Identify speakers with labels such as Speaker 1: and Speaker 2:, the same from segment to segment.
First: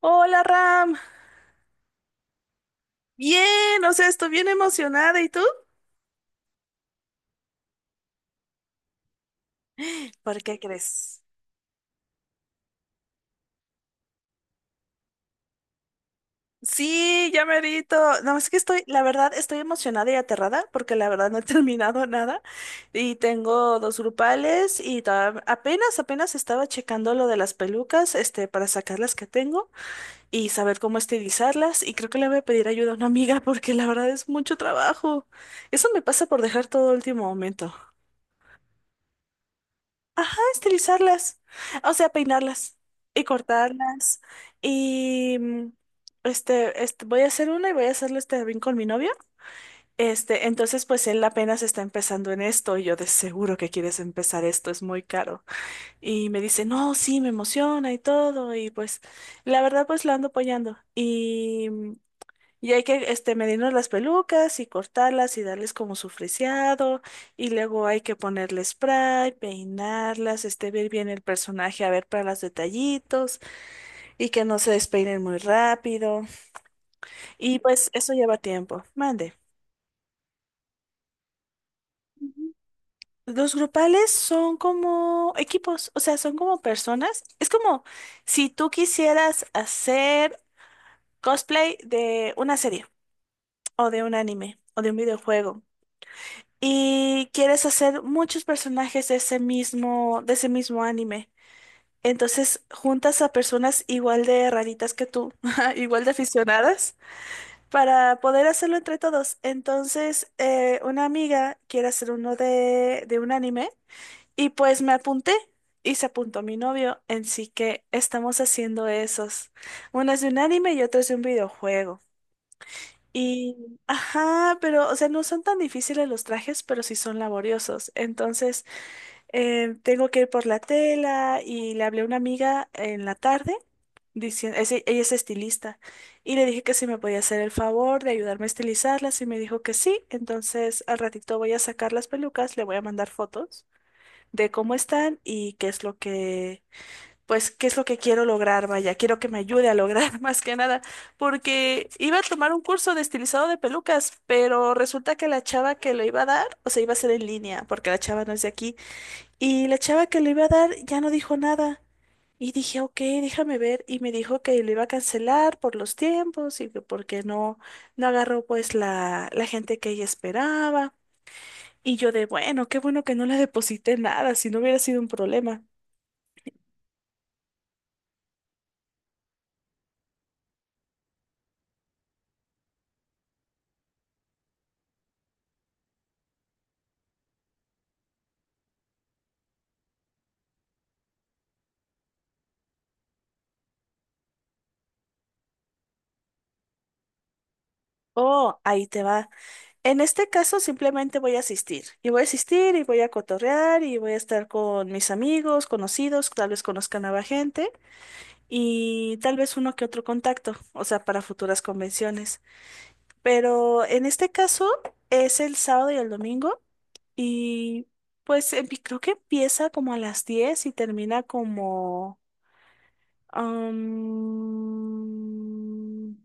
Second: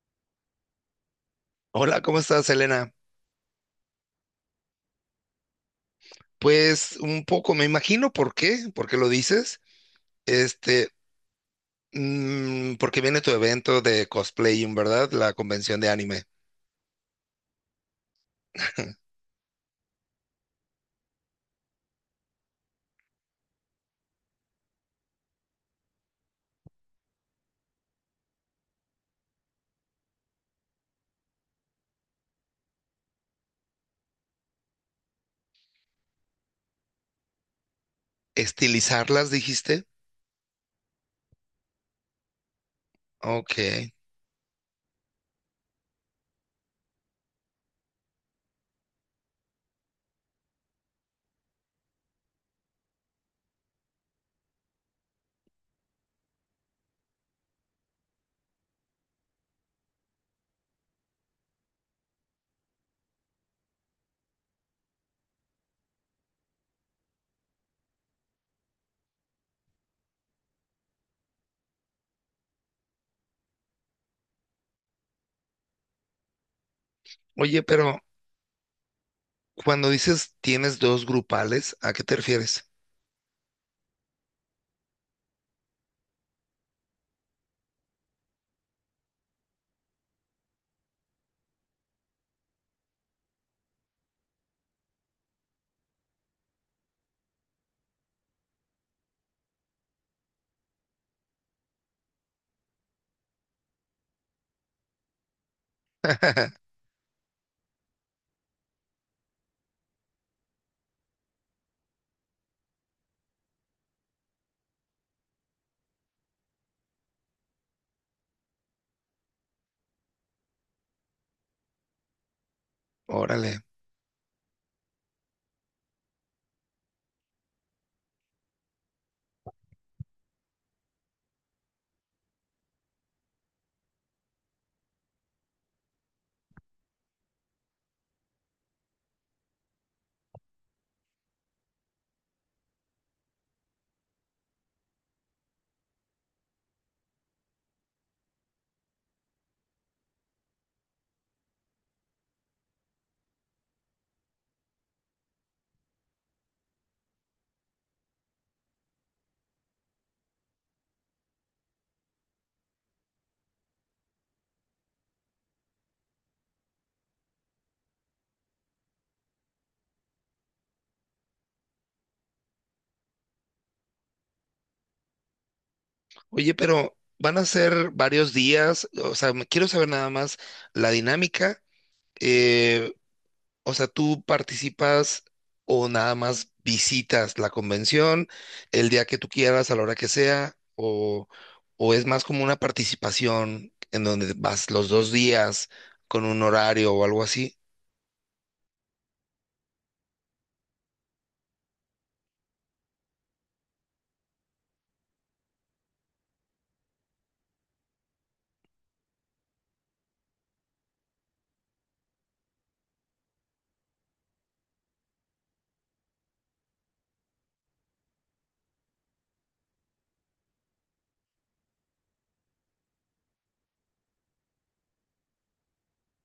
Speaker 1: Hola, Ram.
Speaker 2: Hola, ¿cómo estás, Elena?
Speaker 1: Bien, o sea, estoy bien emocionada. ¿Y tú?
Speaker 2: Pues un poco, me imagino por qué lo dices.
Speaker 1: ¿Por qué
Speaker 2: Este,
Speaker 1: crees?
Speaker 2: Porque viene tu evento de cosplaying, ¿verdad? La convención de anime.
Speaker 1: Sí, ya merito. No, es que estoy, la verdad, estoy emocionada y aterrada porque la verdad no he terminado nada y tengo dos grupales y apenas estaba checando lo de las pelucas, para sacar las que tengo y saber cómo estilizarlas y creo que le voy a pedir ayuda a una amiga porque la verdad es mucho trabajo. Eso me pasa por dejar todo a último momento.
Speaker 2: ¿Estilizarlas, dijiste?
Speaker 1: Estilizarlas, o sea, peinarlas y
Speaker 2: Ok.
Speaker 1: cortarlas. Y mm, voy a hacer una y voy a hacerlo también con mi novio. Entonces, pues él apenas está empezando en esto y yo de seguro que quieres empezar esto, es muy caro. Y me dice, no, sí, me emociona y todo. Y pues la verdad, pues lo ando apoyando. Y hay que medirnos las pelucas y cortarlas y darles como su friseado. Y luego hay que ponerle spray, peinarlas, ver bien el personaje, a ver para los detallitos y que no se despeinen muy rápido. Y
Speaker 2: Oye,
Speaker 1: pues
Speaker 2: pero
Speaker 1: eso lleva tiempo. Mande.
Speaker 2: cuando dices tienes dos grupales, ¿a qué te refieres?
Speaker 1: Los grupales son como equipos, o sea, son como personas. Es como si tú quisieras hacer cosplay de una serie o de un anime o de un videojuego. Y quieres hacer muchos personajes de ese mismo anime. Entonces juntas a personas igual de raritas que tú, igual de aficionadas, para poder hacerlo entre todos. Entonces, una amiga quiere hacer uno de un anime y pues me apunté y se apuntó mi novio, así que estamos haciendo esos. Uno es de un anime y otro es de un videojuego.
Speaker 2: Órale.
Speaker 1: Y, ajá, pero, o sea, no son tan difíciles los trajes, pero sí son laboriosos. Entonces, tengo que ir por la tela y le hablé a una amiga en la tarde, diciendo, ella es estilista, y le dije que si me podía hacer el favor de ayudarme a estilizarlas, y me dijo que sí. Entonces, al ratito voy a sacar las pelucas, le voy a mandar fotos de cómo están y ¿qué es lo que quiero lograr? Vaya, quiero que me ayude a lograr más que nada, porque iba a tomar un curso de estilizado de pelucas, pero resulta que la chava que lo iba a dar, o sea, iba a ser en línea, porque la chava no es de aquí, y la chava que lo iba a dar ya no dijo nada. Y dije, ok, déjame ver, y me dijo que lo iba a cancelar por los tiempos y que porque no agarró pues la gente que ella esperaba. Y yo de, bueno, qué bueno que no le deposité nada, si no hubiera sido un problema.
Speaker 2: Oye, pero van a ser varios días, o sea, quiero saber nada más la dinámica. eh, O sea, ¿tú participas o nada más visitas la convención el día que tú quieras, a la hora que sea? O es más como una participación en donde vas los dos días con un horario o algo así?
Speaker 1: Oh, ahí te va. En este caso simplemente voy a asistir y voy a cotorrear y voy a estar con mis amigos, conocidos, tal vez conozca nueva gente y tal vez uno que otro contacto, o sea, para futuras convenciones. Pero en este caso es el sábado y el domingo y pues creo que empieza como a las 10 y termina como... am,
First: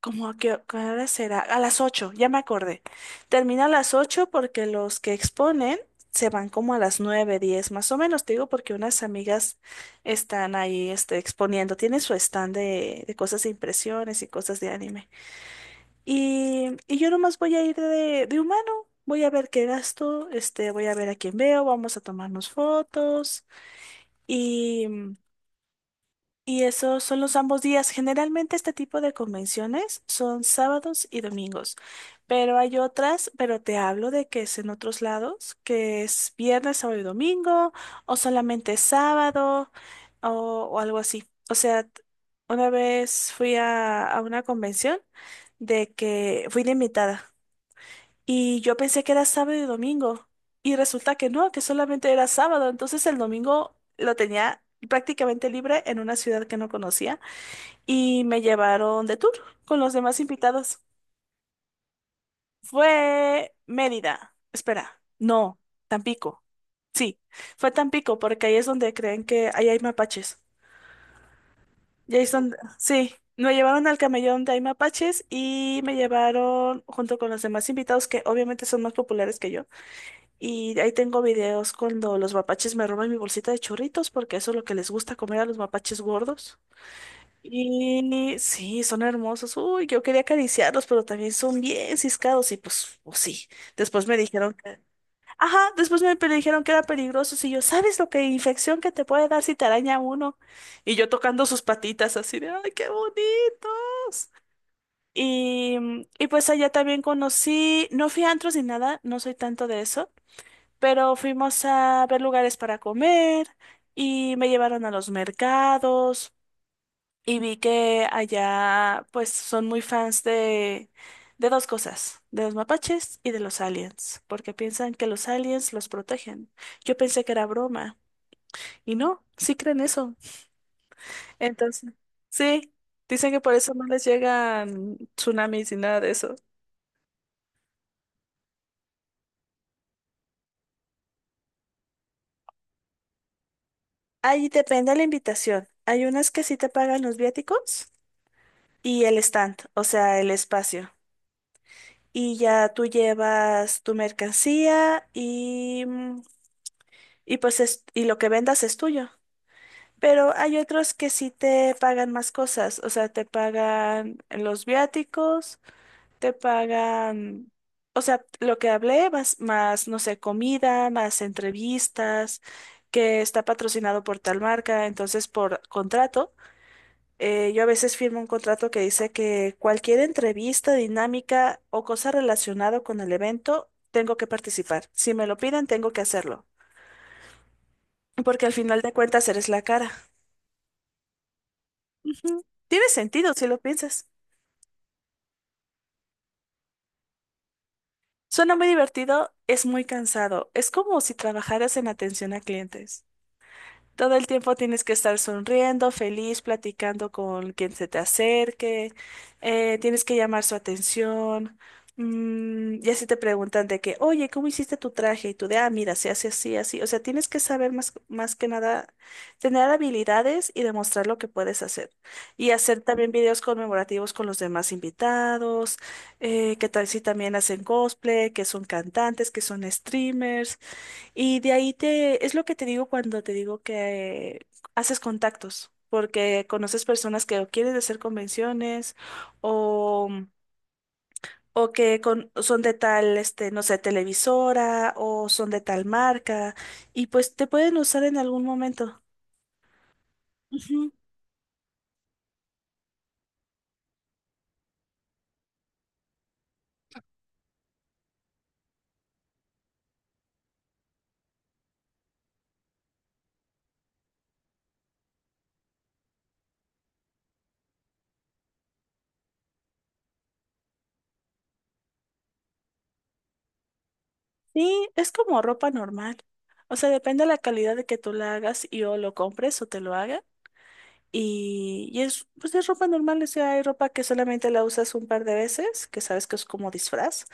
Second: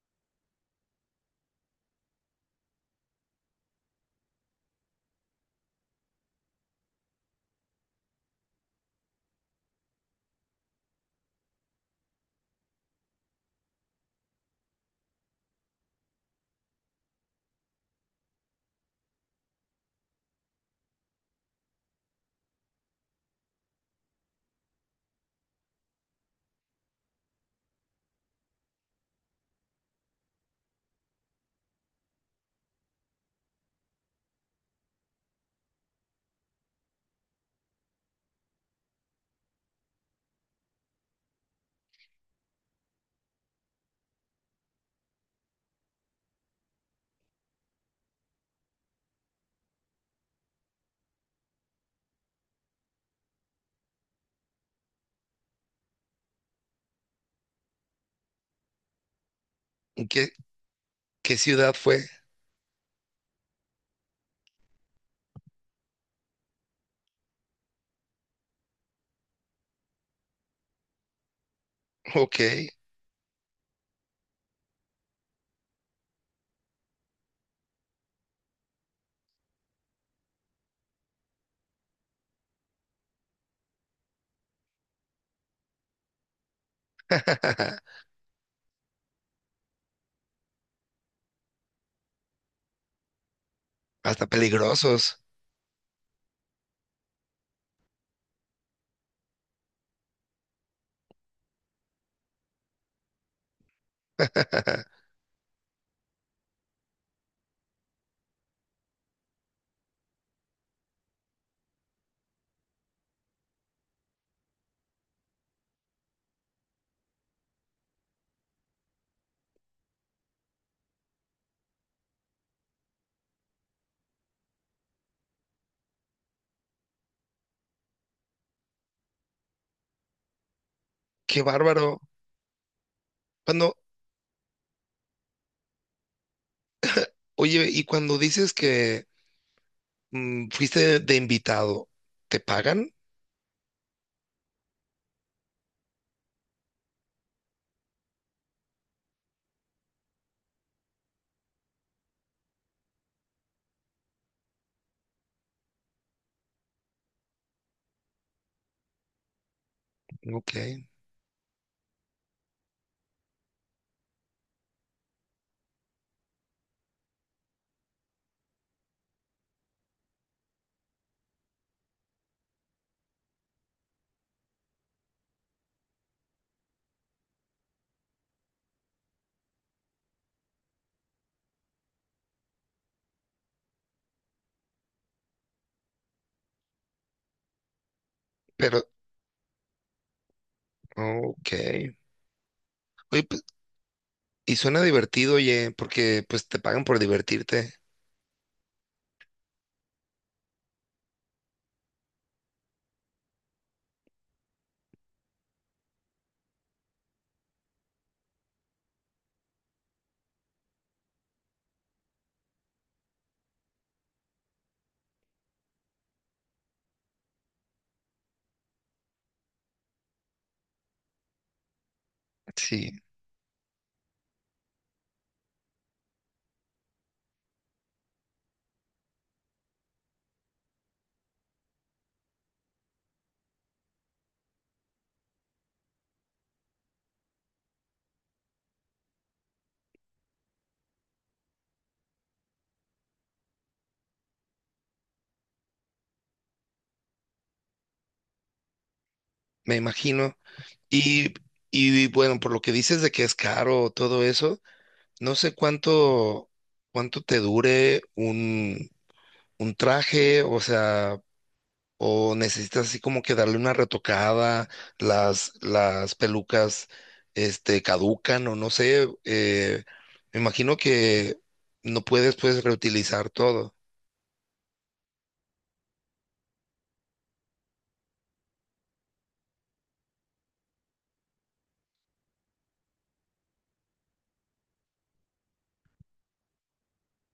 Speaker 1: ¿cómo a qué hora será? A las 8 ya me acordé. Termina a las 8 porque los que exponen se van como a las 9 10 más o menos, te digo, porque unas amigas están ahí exponiendo. Tienen su stand de cosas de impresiones y cosas de anime. Y yo nomás voy a ir de humano. Voy a ver qué gasto, voy a ver a quién veo, vamos a tomarnos fotos y esos son los ambos días. Generalmente este tipo de convenciones son sábados y domingos, pero hay otras, pero te hablo de que es en otros lados, que es viernes, sábado y domingo, o solamente sábado, o, o algo así. O sea, una vez fui a una convención de que fui de invitada. Y yo pensé que era sábado y domingo. Y resulta que no, que solamente era sábado. Entonces el domingo lo tenía prácticamente libre en una ciudad que no conocía. Y me llevaron de tour con los
Speaker 2: ¿En
Speaker 1: demás
Speaker 2: ¿Qué,
Speaker 1: invitados.
Speaker 2: qué ciudad fue?
Speaker 1: Fue Mérida. Espera, no, Tampico. Sí, fue Tampico porque ahí es donde creen que ahí hay mapaches. Y ahí es
Speaker 2: Ok.
Speaker 1: donde, sí, me llevaron al camellón de hay mapaches y me llevaron junto con los demás invitados que obviamente son más populares que yo. Y ahí tengo videos cuando los mapaches me roban mi bolsita de churritos, porque eso es lo que les gusta comer a los mapaches gordos. Y sí, son hermosos. Uy, yo quería acariciarlos, pero también son bien ciscados y pues, pues sí. Después me
Speaker 2: Hasta
Speaker 1: dijeron que...
Speaker 2: peligrosos.
Speaker 1: Ajá, después dijeron que era peligroso. Y yo, ¿sabes lo que infección que te puede dar si te araña uno? Y yo tocando sus patitas así de, ¡ay, qué bonitos! Y, y pues allá también conocí, no fui a antros ni nada, no soy tanto de eso. Pero fuimos a ver lugares para comer y me llevaron a los mercados y vi que allá pues son muy fans de dos cosas, de los mapaches y de los aliens, porque piensan que los aliens los protegen. Yo pensé que era broma y no, sí creen eso.
Speaker 2: Qué
Speaker 1: Entonces,
Speaker 2: bárbaro.
Speaker 1: sí, dicen que por eso
Speaker 2: Cuando,
Speaker 1: no les llegan tsunamis ni nada de eso.
Speaker 2: oye, y cuando dices que fuiste de invitado, ¿te pagan?
Speaker 1: Ahí depende de la invitación. Hay unas que sí te pagan los viáticos y el stand, o sea, el espacio. Y ya tú llevas tu mercancía y, y pues y lo que vendas es tuyo. Pero
Speaker 2: Ok.
Speaker 1: hay otros que sí te pagan más cosas, o sea, te pagan los viáticos, te pagan, o sea, lo que hablé, más, no sé, comida, más entrevistas, que está patrocinado por tal marca, entonces por contrato. Yo a veces firmo un contrato que dice que cualquier entrevista, dinámica o cosa relacionada con el evento, tengo que participar. Si me lo piden, tengo que hacerlo. Porque al
Speaker 2: Pero,
Speaker 1: final de cuentas eres la cara.
Speaker 2: ok. Oye,
Speaker 1: Ujú. Tiene sentido
Speaker 2: pues,
Speaker 1: si lo piensas.
Speaker 2: y suena divertido, oye, porque pues te pagan por divertirte.
Speaker 1: Suena muy divertido, es muy cansado. Es como si trabajaras en atención a clientes. Todo el tiempo tienes que estar sonriendo, feliz, platicando con quien se te acerque, tienes que llamar su atención. Y así te preguntan de que, oye, ¿cómo hiciste tu traje? Y tú de, ah, mira, se hace así, así. O sea, tienes que saber más, más que nada, tener habilidades y demostrar lo que puedes hacer. Y hacer
Speaker 2: Sí,
Speaker 1: también videos conmemorativos con los demás invitados, que tal si también hacen cosplay, que son cantantes, que son streamers. Y de ahí te, es lo que te digo cuando te digo que haces contactos, porque conoces personas que o quieren hacer convenciones o, son de tal, no sé, televisora o son de tal marca y pues te pueden usar en algún momento.
Speaker 2: me imagino.
Speaker 1: Ujú.
Speaker 2: Y, y bueno, por lo que dices de que es caro todo eso, no sé cuánto, cuánto te dure un traje, o sea, o necesitas así como que darle una retocada, las pelucas, este, caducan o no sé, me imagino que no puedes pues reutilizar todo.
Speaker 1: Sí, es como ropa normal. O sea, depende de la calidad de que tú la hagas y o lo compres o te lo hagas. Y es ropa normal, o sea, hay ropa que solamente la usas un par de veces, que sabes que es como disfraz.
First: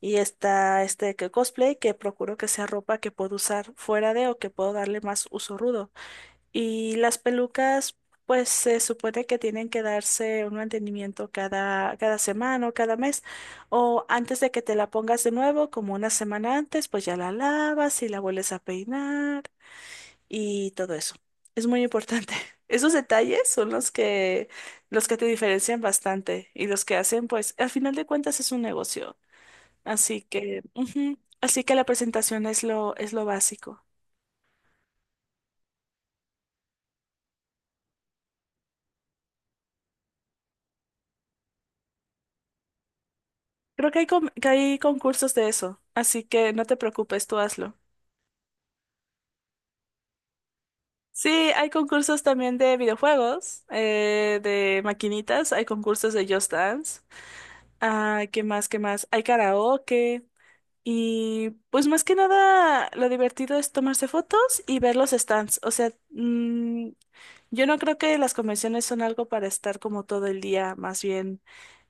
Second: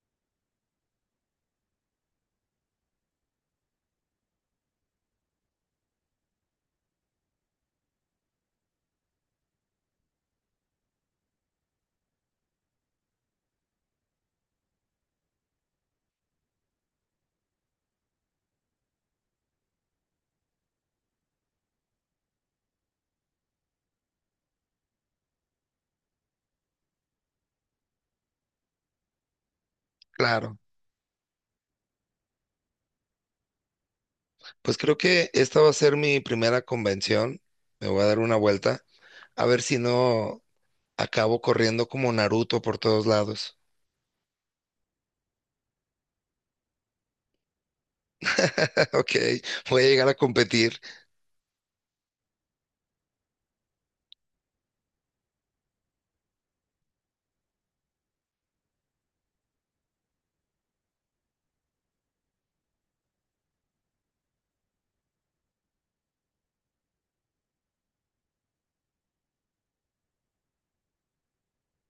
Speaker 1: Y está este que cosplay, que procuro que sea ropa que puedo usar fuera de o que puedo darle más uso rudo. Y las pelucas, pues se supone que tienen que darse un mantenimiento cada semana o cada mes. O antes de que te la pongas de nuevo, como una semana antes, pues ya la lavas y la vuelves a peinar y todo eso. Es muy importante. Esos detalles son los que te diferencian bastante y los que hacen, pues, al final de cuentas es un negocio. Así
Speaker 2: Claro.
Speaker 1: que, ujú, así que la presentación es lo básico.
Speaker 2: Pues creo que esta va a ser mi primera convención. Me voy a dar una vuelta. A ver si no acabo corriendo como Naruto por todos lados.
Speaker 1: Creo que que hay concursos de eso, así que no te preocupes, tú hazlo.
Speaker 2: Ok, voy a llegar a competir.
Speaker 1: Sí, hay concursos también de videojuegos, de maquinitas, hay concursos de Just Dance. Ah, ¿qué más? ¿Qué más? Hay karaoke. Y pues más que nada lo divertido es tomarse fotos y ver los stands. O sea, yo no creo que las convenciones son algo para estar como todo el día, más bien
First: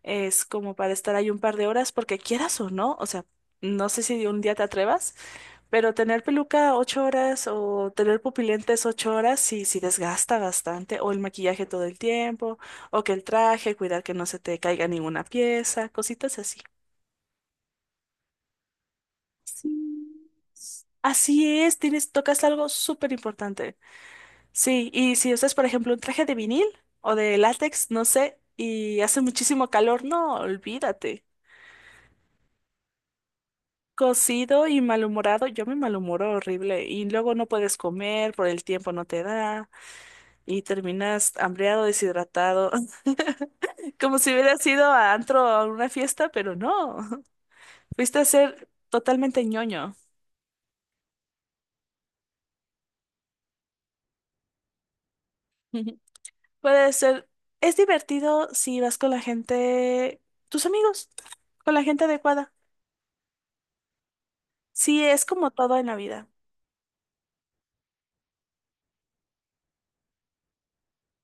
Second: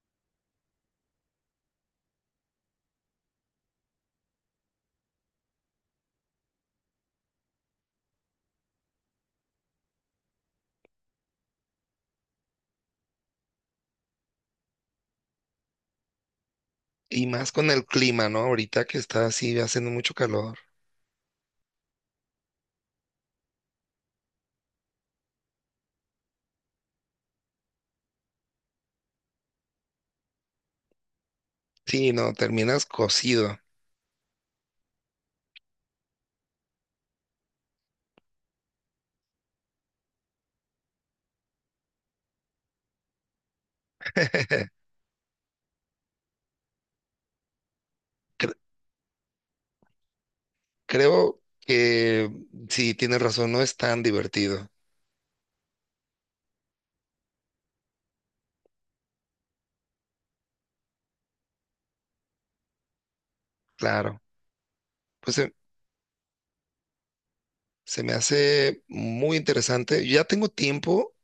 Speaker 1: es como para estar ahí un par de horas porque quieras o no. O sea, no sé si un día te atrevas, pero tener peluca 8 horas o tener pupilentes 8 horas sí, sí desgasta bastante. O el maquillaje todo el tiempo, o que el traje, cuidar que no se te caiga ninguna pieza, cositas así.
Speaker 2: Y más con el clima, ¿no? Ahorita que está así
Speaker 1: Sí.
Speaker 2: haciendo mucho calor.
Speaker 1: Así es, tienes, tocas algo súper importante. Sí, y si usas, por ejemplo, un traje de vinil o de látex, no sé, y hace muchísimo calor, no, olvídate.
Speaker 2: Sí, no, terminas cocido.
Speaker 1: Cocido y malhumorado, yo me malhumoro horrible y luego no puedes comer, por el tiempo no te da y terminas hambriado, deshidratado, como si hubieras ido a antro o a una fiesta, pero no, fuiste a
Speaker 2: Cre-
Speaker 1: ser totalmente ñoño.
Speaker 2: Creo que sí, tienes razón, no es tan divertido.
Speaker 1: Puede ser. Es divertido si vas con la gente, tus amigos, con la gente adecuada.
Speaker 2: Claro.
Speaker 1: Sí, es
Speaker 2: Pues
Speaker 1: como
Speaker 2: se,
Speaker 1: todo en la vida.
Speaker 2: se me hace muy interesante. Ya tengo tiempo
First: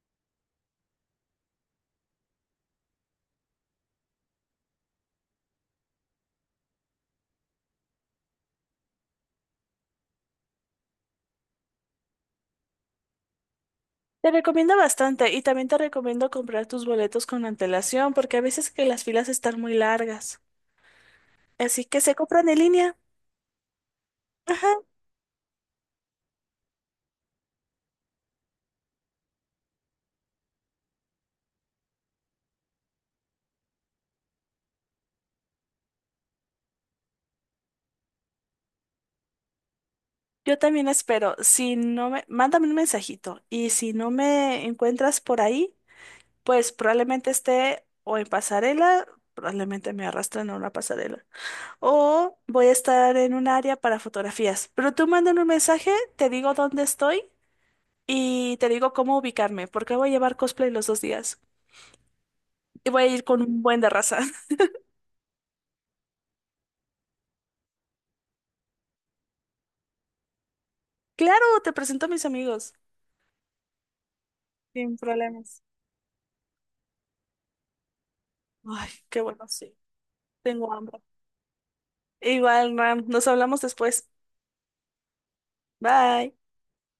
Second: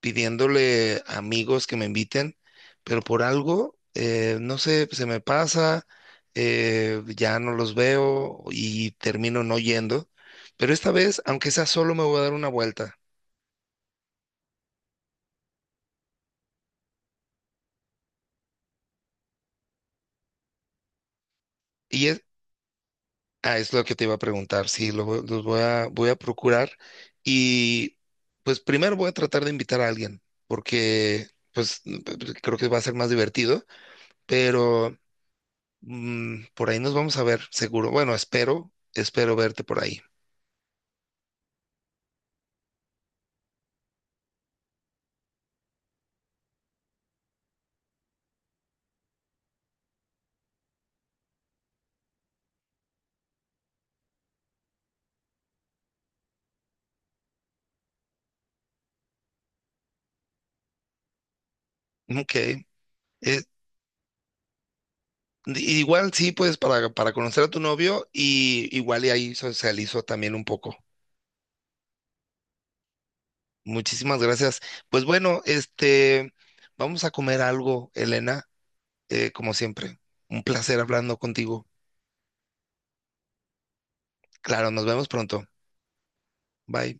Speaker 2: pidiéndole a amigos que me inviten, pero por algo, no sé, se me pasa, ya no los veo y termino no yendo. Pero esta vez, aunque sea solo, me voy a dar una vuelta.
Speaker 1: Te recomiendo bastante y también te recomiendo comprar tus boletos con antelación porque a veces que las filas están muy largas. Así que
Speaker 2: Y
Speaker 1: se
Speaker 2: es,
Speaker 1: compran en línea.
Speaker 2: ah, es lo que te iba a
Speaker 1: Ajá.
Speaker 2: preguntar, sí, los voy a, voy a procurar. Y pues primero voy a tratar de invitar a alguien, porque pues creo que va a ser más divertido, pero por ahí nos vamos a ver, seguro. Bueno, espero, espero verte por ahí.
Speaker 1: Yo también espero. Si no me, mándame un mensajito y si no me encuentras por ahí, pues probablemente esté o en pasarela, probablemente me arrastren a una pasarela. O voy a estar en un área para fotografías. Pero tú mándame un mensaje, te digo dónde estoy y te digo cómo ubicarme, porque voy a llevar cosplay los 2 días.
Speaker 2: Ok.
Speaker 1: Y voy a ir con
Speaker 2: Eh,
Speaker 1: un buen de raza.
Speaker 2: igual sí, pues para conocer a tu novio y igual y ahí socializo también un poco.
Speaker 1: Claro, te presento a mis amigos.
Speaker 2: Muchísimas gracias.
Speaker 1: Sin
Speaker 2: Pues bueno,
Speaker 1: problemas.
Speaker 2: este, vamos a comer algo, Elena,
Speaker 1: Ay, qué bueno,
Speaker 2: como
Speaker 1: sí.
Speaker 2: siempre. Un
Speaker 1: Tengo
Speaker 2: placer
Speaker 1: hambre.
Speaker 2: hablando contigo.
Speaker 1: Igual, Ram, nos hablamos después.
Speaker 2: Claro, nos vemos pronto.
Speaker 1: Bye.
Speaker 2: Bye.